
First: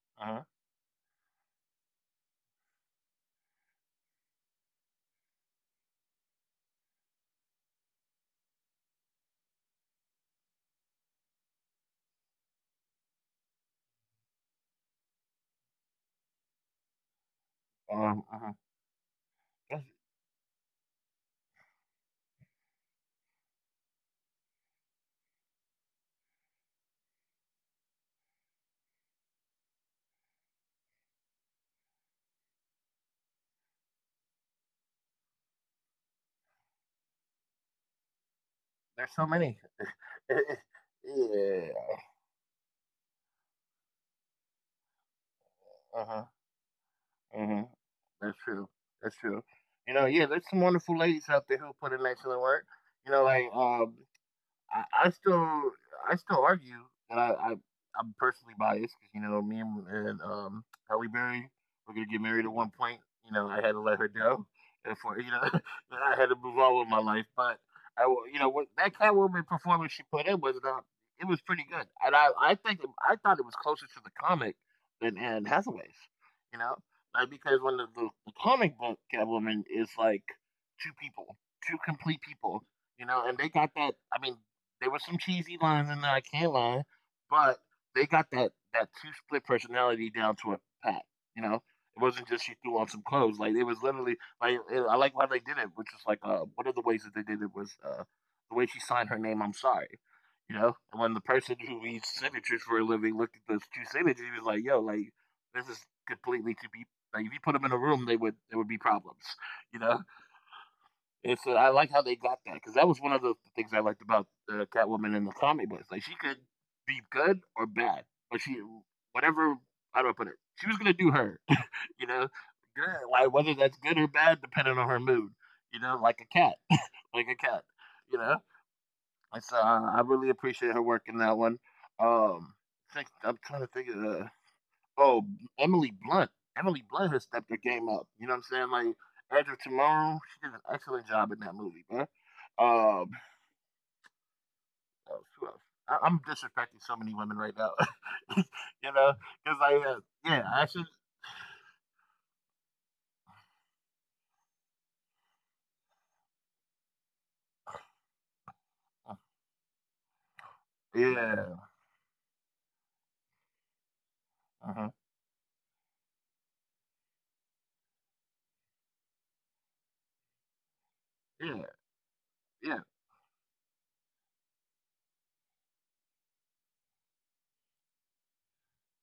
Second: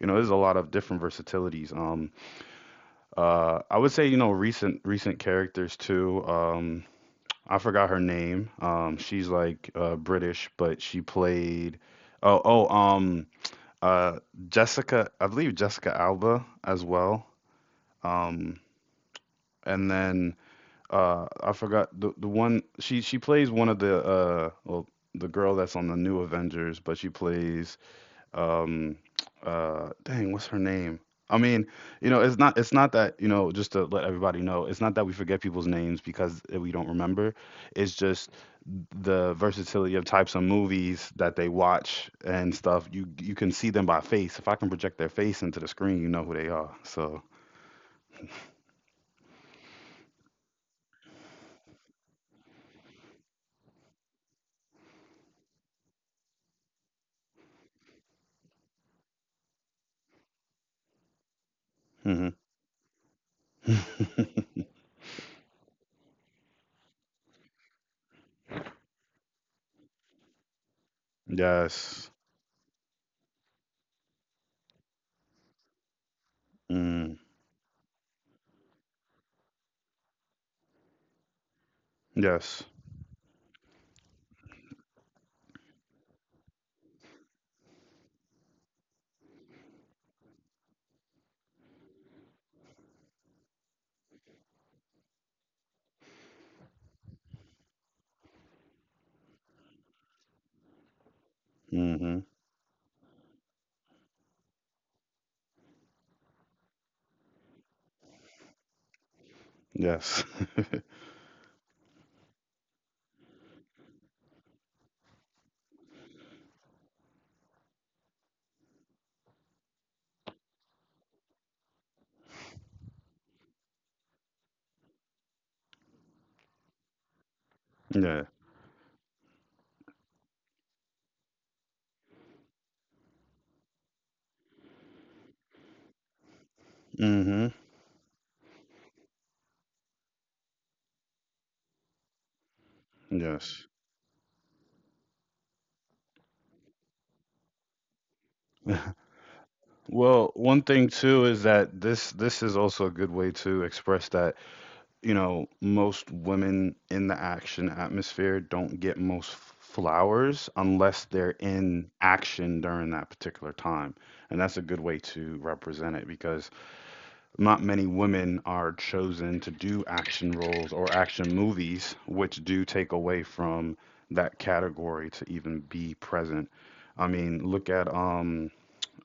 Speaker 2: You know,
Speaker 1: Uh
Speaker 2: there's a
Speaker 1: huh.
Speaker 2: lot of different versatilities. I would say, you know, recent characters too. I forgot her name. She's like British, but she played. Oh, oh, um, uh, Jessica. I believe Jessica Alba as well.
Speaker 1: Uh-huh. There's,
Speaker 2: And then I forgot the one she plays one of the well the girl that's on the new Avengers, but she plays um dang, what's her name? I mean, you know, it's not that you know just to let everybody know, it's not that we forget people's names because we don't remember. It's just
Speaker 1: there's so
Speaker 2: the
Speaker 1: many.
Speaker 2: versatility of types of movies that they
Speaker 1: Yeah.
Speaker 2: watch and stuff. You can see them by face. If I can project their face into the screen,
Speaker 1: Uh
Speaker 2: you know
Speaker 1: huh.
Speaker 2: who they are. So.
Speaker 1: Uh-huh. That's true. That's true. You know. Yeah. There's some wonderful ladies out there who put in excellent work. You know, like, um. I, I still I still argue that I'm personally biased because you know me and, um, Halle Berry were gonna get
Speaker 2: Hmm
Speaker 1: married at one point. You know, I had to let her go, and for you know I had to move on with my life. But I will- you know what that Catwoman performance she put in was not it was pretty
Speaker 2: Yes.
Speaker 1: good, and I think I thought it was closer to the comic than Anne Hathaway's. You know,
Speaker 2: Mm.
Speaker 1: like because when the comic book Catwoman is like two people, two complete people,
Speaker 2: Yes.
Speaker 1: you know, and they got that. I mean, there was some cheesy lines in there, I can't lie, but they got that two split personality down to a pat. You know, it wasn't just she threw on some clothes. Like it was literally like it, I like how they did it, which is like one of the ways that they did it was the way she signed her name. I'm sorry. You know, and when the person who
Speaker 2: Mm-hmm.
Speaker 1: reads signatures for a living looked at those two signatures, he was like, "Yo, like this is completely to be like if you put them in a room, they would there would be problems." You
Speaker 2: Yes.
Speaker 1: know, it's I like how they got that because that was one of the things I liked about Catwoman in the comic books. Like she could be good or bad, but she whatever, how do I put it? She was gonna do her, you know. Good, like whether that's good or bad, depending on her mood, you know, like a cat, like a cat, you
Speaker 2: Yeah.
Speaker 1: know. I really appreciate her work in that one. Um, I'm trying to think of the Oh, Emily Blunt. Emily Blunt has stepped
Speaker 2: Mm-hmm.
Speaker 1: her game up. You know what I'm saying? Like Edge of Tomorrow, she did an excellent job in that movie, man. Um,
Speaker 2: Yes.
Speaker 1: who else? Who else? I'm disrespecting so many women right now. You know, because like,
Speaker 2: Well,
Speaker 1: yeah,
Speaker 2: one
Speaker 1: I should.
Speaker 2: thing too is that this is also a good way to express that, you know, most women in the action atmosphere don't get
Speaker 1: uh,
Speaker 2: most flowers unless they're
Speaker 1: Yeah.
Speaker 2: in action during that particular time. And that's a good
Speaker 1: Uh-huh.
Speaker 2: way to represent it because not many women are chosen to do action roles or action
Speaker 1: Yeah.
Speaker 2: movies, which do
Speaker 1: Yeah.
Speaker 2: take away from that category to even be present. I mean, look at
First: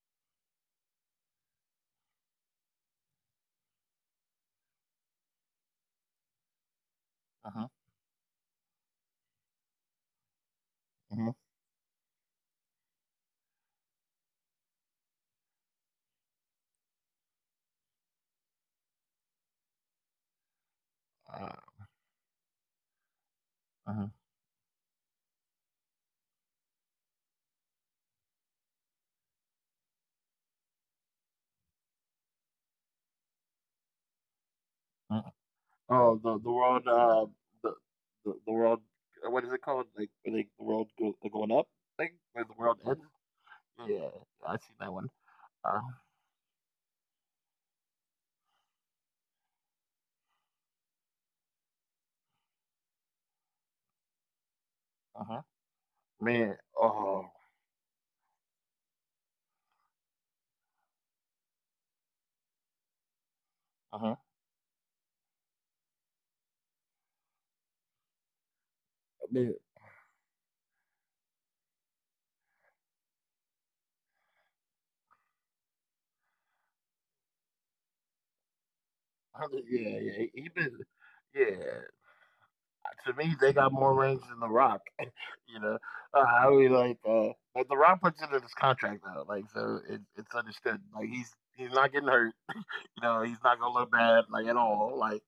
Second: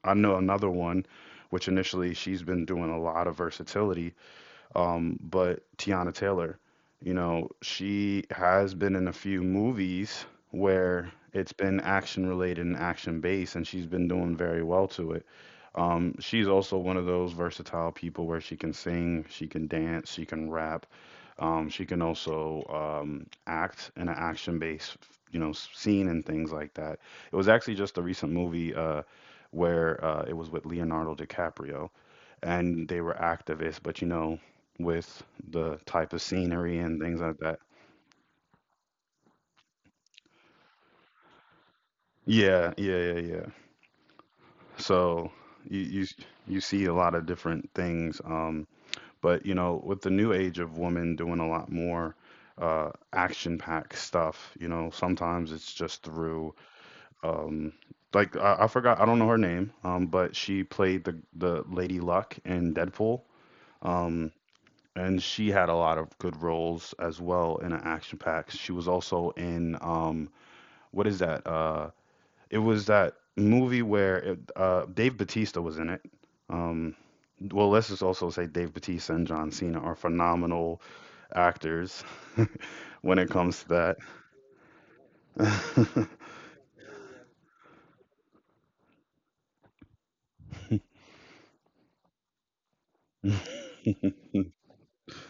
Speaker 2: I know another one, which initially she's been doing a lot of versatility, but Tiana Taylor, you know,
Speaker 1: Uh-huh.
Speaker 2: she has been in a few movies where
Speaker 1: Uh-huh.
Speaker 2: it's been action related and action based, and she's been doing very well to it. She's also one of those versatile people where she can sing, she can dance, she can rap. She
Speaker 1: Uh,
Speaker 2: can also act in
Speaker 1: uh-huh.
Speaker 2: an action-based, you know, scene and things like that. It was actually just a recent movie where it was with Leonardo DiCaprio, and they were activists. But you know, with
Speaker 1: uh
Speaker 2: the type
Speaker 1: Oh,
Speaker 2: of
Speaker 1: the
Speaker 2: scenery
Speaker 1: world.
Speaker 2: and things like that.
Speaker 1: The, the world. What is it called? Like, where they, the world go, going up thing, where the
Speaker 2: Yeah,
Speaker 1: world
Speaker 2: yeah,
Speaker 1: ends.
Speaker 2: yeah, yeah.
Speaker 1: Yeah, I seen that one.
Speaker 2: So you
Speaker 1: Uh,
Speaker 2: you s- you see a lot of different things, but you know, with the new age of women doing a lot more action-packed stuff, you know,
Speaker 1: uh-huh.
Speaker 2: sometimes it's just through
Speaker 1: Man, oh,
Speaker 2: um, I forgot, I don't know her name, but she played the Lady Luck in Deadpool,
Speaker 1: uh-huh.
Speaker 2: um, and she had a lot of good roles as well in an action pack. She was also
Speaker 1: Man,
Speaker 2: in what is that? It was that movie where Dave Batista was in it. Um, well, let's just also say Dave Batista and John Cena
Speaker 1: yeah,
Speaker 2: are
Speaker 1: yeah.
Speaker 2: phenomenal
Speaker 1: Yeah.
Speaker 2: actors
Speaker 1: To
Speaker 2: when it
Speaker 1: me, they
Speaker 2: comes
Speaker 1: got more
Speaker 2: to
Speaker 1: range than The Rock. You know,
Speaker 2: that.
Speaker 1: I mean, like The Rock puts it in his contract though, like, so it's understood. Like, he's not getting hurt. You know, he's not gonna look bad, like at all. Like,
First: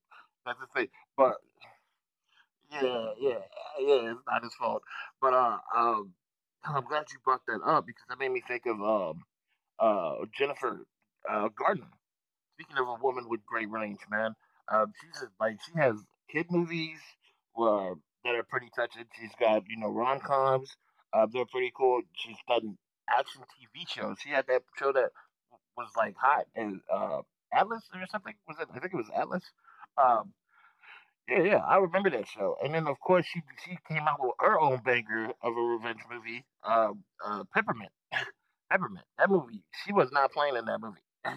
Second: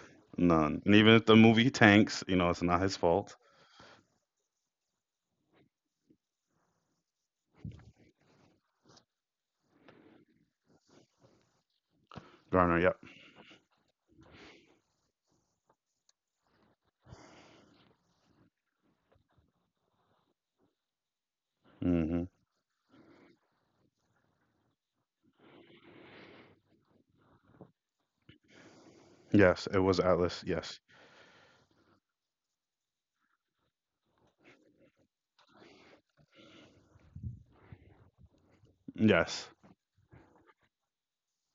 Speaker 1: that's the
Speaker 2: None.
Speaker 1: thing.
Speaker 2: And even if
Speaker 1: But
Speaker 2: the movie tanks, you know, it's not his
Speaker 1: yeah,
Speaker 2: fault.
Speaker 1: yeah, yeah. It's not his fault. But I'm glad you brought that up because that made me think of Jennifer Gardner.
Speaker 2: Garner,
Speaker 1: Speaking of
Speaker 2: yep.
Speaker 1: a woman with great range, man, like she has kid movies uh, that are pretty touching. She's got you know rom coms. They're pretty
Speaker 2: hmm
Speaker 1: cool. She's done action TV shows. She had that show that was like hot and Atlas or something. Was it? I think it was
Speaker 2: Yes, it
Speaker 1: Atlas.
Speaker 2: was Atlas.
Speaker 1: Um,
Speaker 2: Yes.
Speaker 1: yeah, yeah, I remember that show. And then of course she came out with her own banger of a revenge movie, Peppermint. Peppermint. That
Speaker 2: Yes.
Speaker 1: movie, she was not playing in that movie.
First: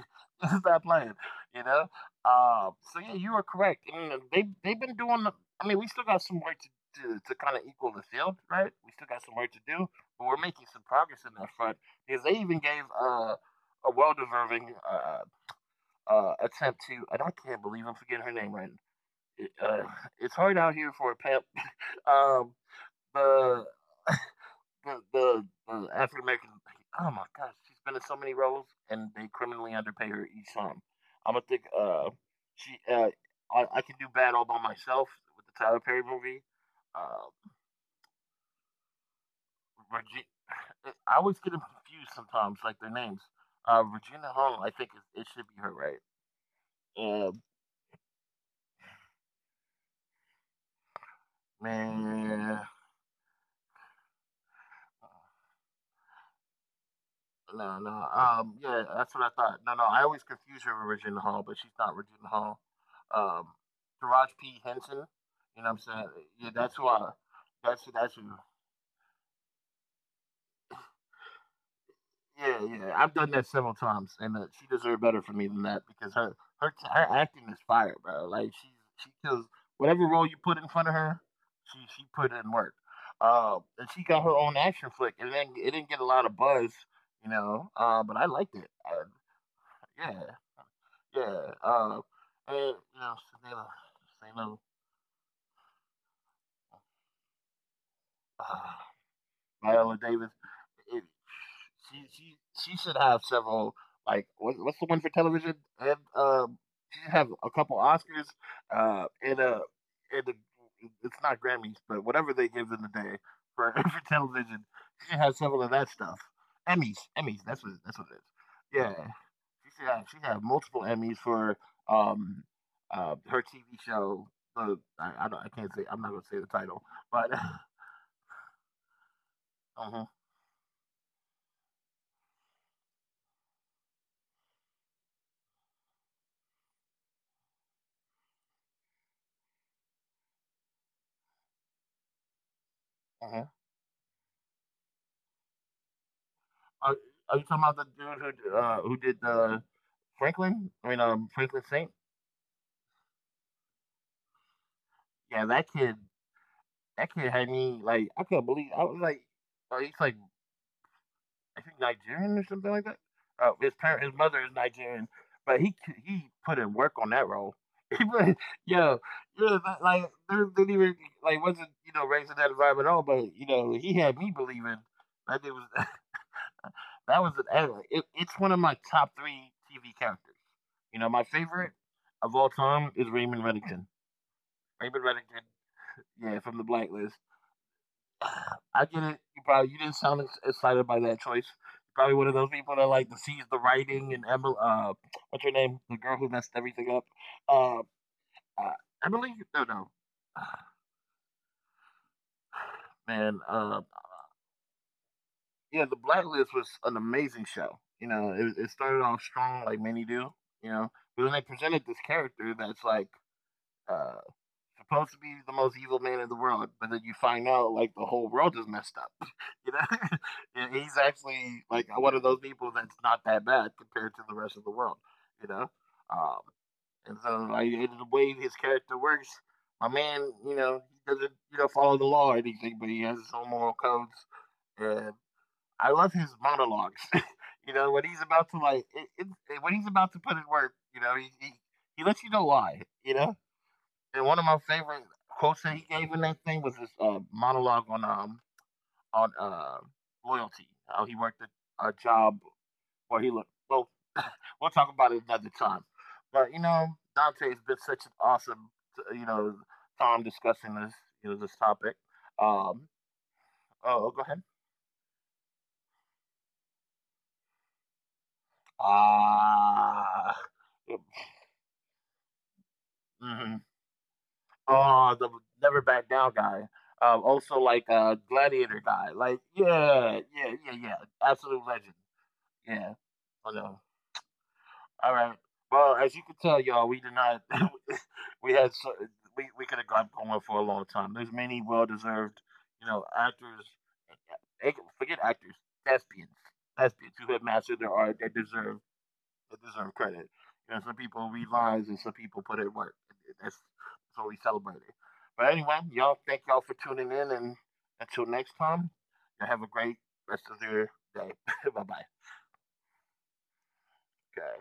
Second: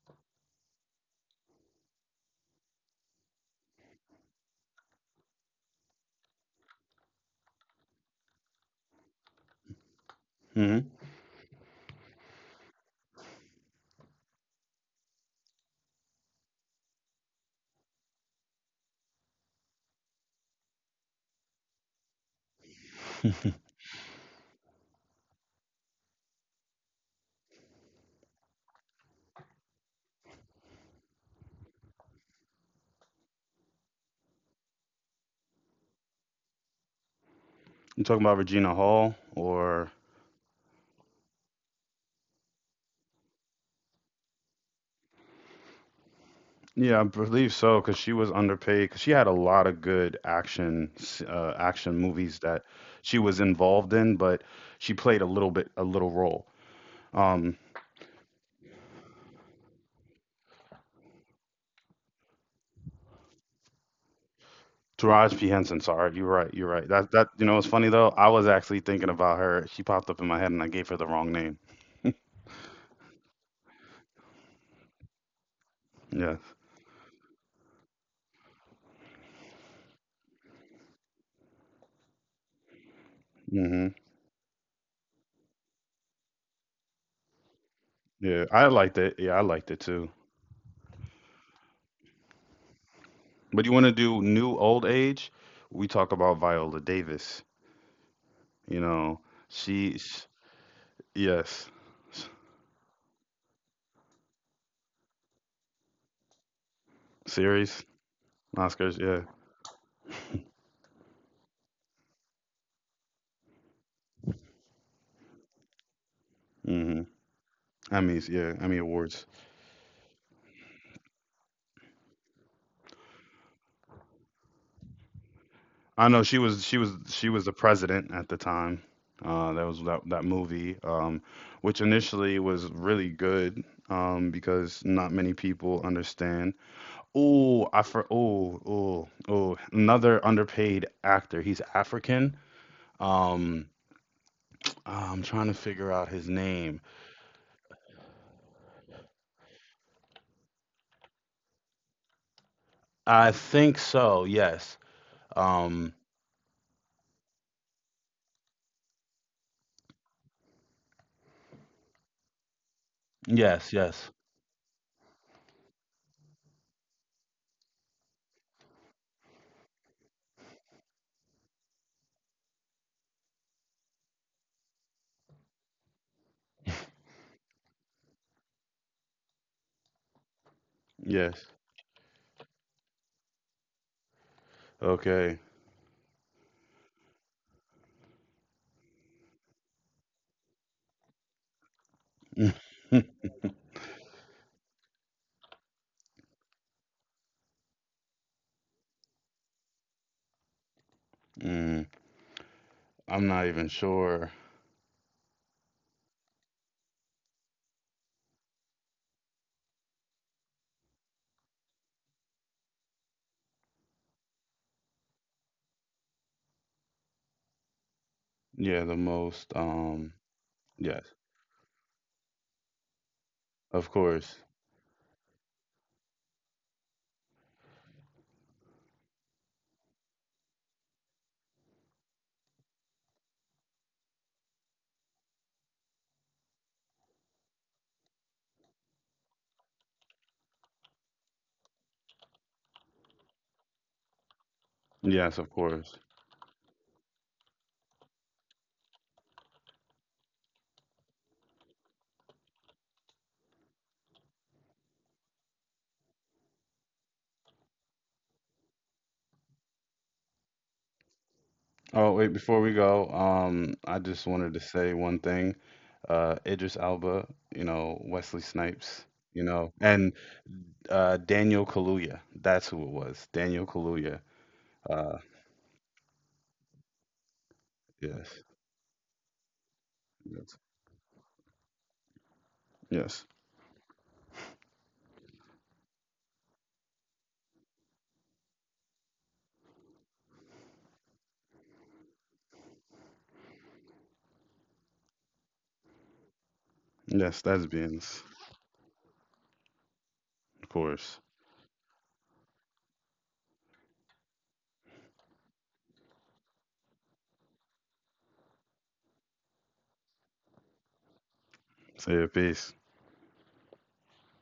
Speaker 1: She's not playing, you know. So yeah, you are correct. I mean, they they've been doing. The- I mean, we still got some work to kind of equal the field, right? We still got some work to do, but we're making some
Speaker 2: hmm
Speaker 1: progress in that front because they even gave a well deserving attempt to. And I can't believe I'm forgetting her name right. It, it's hard out here for a pimp. Um,
Speaker 2: You
Speaker 1: the the the, the African American. Oh my gosh, she's been in so many roles, and they criminally underpay her each time. I'm gonna think. She. I can do bad all by myself with the Tyler Perry movie. Uh,
Speaker 2: talking about Regina Hall or
Speaker 1: Regi- I always get them confused sometimes, like their names. Regina Hung, I think it should be her, right?
Speaker 2: Yeah, I
Speaker 1: Uh,
Speaker 2: believe so, because she was underpaid. 'Cause she had a lot of good action, action movies
Speaker 1: man.
Speaker 2: that she was involved in, but she played a little bit, a little role. Um,
Speaker 1: No, no. Yeah, that's what I thought. No, no. I always confuse her with Regina Hall, but she's not Regina Hall. Um, Taraj P. Henson.
Speaker 2: Taraji
Speaker 1: You
Speaker 2: P.
Speaker 1: know what I'm
Speaker 2: Henson.
Speaker 1: saying?
Speaker 2: Sorry, you're
Speaker 1: Yeah,
Speaker 2: right.
Speaker 1: that's who
Speaker 2: You're right.
Speaker 1: I.
Speaker 2: That you know,
Speaker 1: That's
Speaker 2: it's
Speaker 1: who.
Speaker 2: funny
Speaker 1: That's who.
Speaker 2: though. I was actually thinking about her. She popped up in my head, and I gave her the wrong name.
Speaker 1: Yeah, yeah. I've done that several times, and she deserved better for me than that because her
Speaker 2: Yeah.
Speaker 1: her her acting is fire, bro. Like she kills whatever role you put in front of her. She put in work. And she
Speaker 2: hmm
Speaker 1: got her own action flick, and then it didn't get a lot of buzz, you know. But I liked
Speaker 2: Yeah,
Speaker 1: it.
Speaker 2: I
Speaker 1: I,
Speaker 2: liked it. Yeah, I liked it
Speaker 1: yeah,
Speaker 2: too.
Speaker 1: yeah, and you know, Shayla,
Speaker 2: But you want to do
Speaker 1: Shayla,
Speaker 2: new old age? We talk about Viola Davis.
Speaker 1: uh,
Speaker 2: You know,
Speaker 1: Viola
Speaker 2: she.
Speaker 1: Davis.
Speaker 2: sh-
Speaker 1: It,
Speaker 2: Yes.
Speaker 1: she
Speaker 2: S-
Speaker 1: she should have several. Like what, what's the one for television? And she should have a couple
Speaker 2: Series.
Speaker 1: Oscars. Uh,
Speaker 2: Oscars,
Speaker 1: and
Speaker 2: yeah.
Speaker 1: uh, and the, it's not Grammys, but whatever they give in the day for for television, she should have several of that stuff. Emmys,
Speaker 2: hmm
Speaker 1: Emmys. That's what it is.
Speaker 2: Emmys, yeah. Emmy
Speaker 1: Yeah,
Speaker 2: Awards.
Speaker 1: she should have multiple Emmys for um her TV show. I can't say I'm not
Speaker 2: I
Speaker 1: gonna
Speaker 2: know
Speaker 1: say the
Speaker 2: she was
Speaker 1: title,
Speaker 2: she was
Speaker 1: but
Speaker 2: she was the president at the time. That was
Speaker 1: huh
Speaker 2: that movie, which initially was really good because not many people understand. Oh, I for oh, another underpaid actor. He's African.
Speaker 1: uh
Speaker 2: Um, I'm trying to figure out his name.
Speaker 1: Are, are you talking about the dude who did the Franklin? I mean, Franklin Saint.
Speaker 2: I think so. Yes.
Speaker 1: Yeah, that kid.
Speaker 2: Um,
Speaker 1: That kid had me like I couldn't believe. I was like, he's like I think Nigerian or something like that.
Speaker 2: yes.
Speaker 1: His
Speaker 2: Yes.
Speaker 1: mother is Nigerian, but he put in work on that role. He put, yo, yeah, but, like there didn't even like wasn't you know raised in that environment at all. But you know he had me believing that it was that was an, it's one of my top three TV characters. You know, my
Speaker 2: Yes.
Speaker 1: favorite of all time is Raymond Reddington. Raymond Reddington,
Speaker 2: Okay.
Speaker 1: yeah, from the Blacklist. I get it. You probably you didn't sound excited by that choice. You're probably one of those people that like to seize the writing and Emily. What's her name? The girl who messed everything up. Uh, uh Emily? No, no.
Speaker 2: Mm. I'm
Speaker 1: Man,
Speaker 2: not even sure.
Speaker 1: yeah, the Blacklist was an amazing show. You know, it started off strong like many do. You know, but then they presented this character that's like uh, supposed to be the most evil man in the world, but then you find out like the whole world is
Speaker 2: Yeah,
Speaker 1: messed
Speaker 2: the
Speaker 1: up.
Speaker 2: most.
Speaker 1: You know, and he's
Speaker 2: Yes,
Speaker 1: actually like one of those people that's not that bad
Speaker 2: of
Speaker 1: compared to the
Speaker 2: course.
Speaker 1: rest of the world. You know, um, and so like and the way his character works, my man, you know, he doesn't you know follow the law or anything, but he has his own moral codes, and I love his monologues. You know, when he's about to like when he's about to put in work, you know, he lets you know why. You know, and one of my favorite
Speaker 2: Yes, of
Speaker 1: quotes that he
Speaker 2: course.
Speaker 1: gave in that thing was his monologue on on uh loyalty. How he worked a job where he looked well. We'll talk about it another time. But you know, Dante's been such an awesome you know time discussing this you know this topic.
Speaker 2: Oh, wait, before we
Speaker 1: Um.
Speaker 2: go, I
Speaker 1: Oh, oh,
Speaker 2: just
Speaker 1: go ahead.
Speaker 2: wanted to say one thing. Idris Elba, you know, Wesley Snipes, you know, and
Speaker 1: Ah.
Speaker 2: Daniel Kaluuya. That's who it was. Daniel
Speaker 1: Hmm.
Speaker 2: Kaluuya. Uh,
Speaker 1: Oh, the never back down guy. Also like
Speaker 2: yes,
Speaker 1: gladiator guy. Like yeah,
Speaker 2: yes,
Speaker 1: yeah, yeah, yeah. Absolute legend. Yeah.
Speaker 2: yes,
Speaker 1: I know. All right. Well, as you can tell, y'all, we did not. we had so, we could have gone going for a long time. There's many well-deserved, you know, actors. eh, eh, Forget actors, thespians,
Speaker 2: yes.
Speaker 1: thespians who
Speaker 2: That's
Speaker 1: have mastered
Speaker 2: Beans,
Speaker 1: their art that deserve credit.
Speaker 2: of
Speaker 1: You know,
Speaker 2: course.
Speaker 1: some people read lines and some people put in work. That's what we celebrate. But anyway, y'all, thank y'all for tuning in, and until next time, y'all have a great rest of your day.
Speaker 2: Say
Speaker 1: Bye
Speaker 2: it,
Speaker 1: bye.
Speaker 2: peace.
Speaker 1: Okay.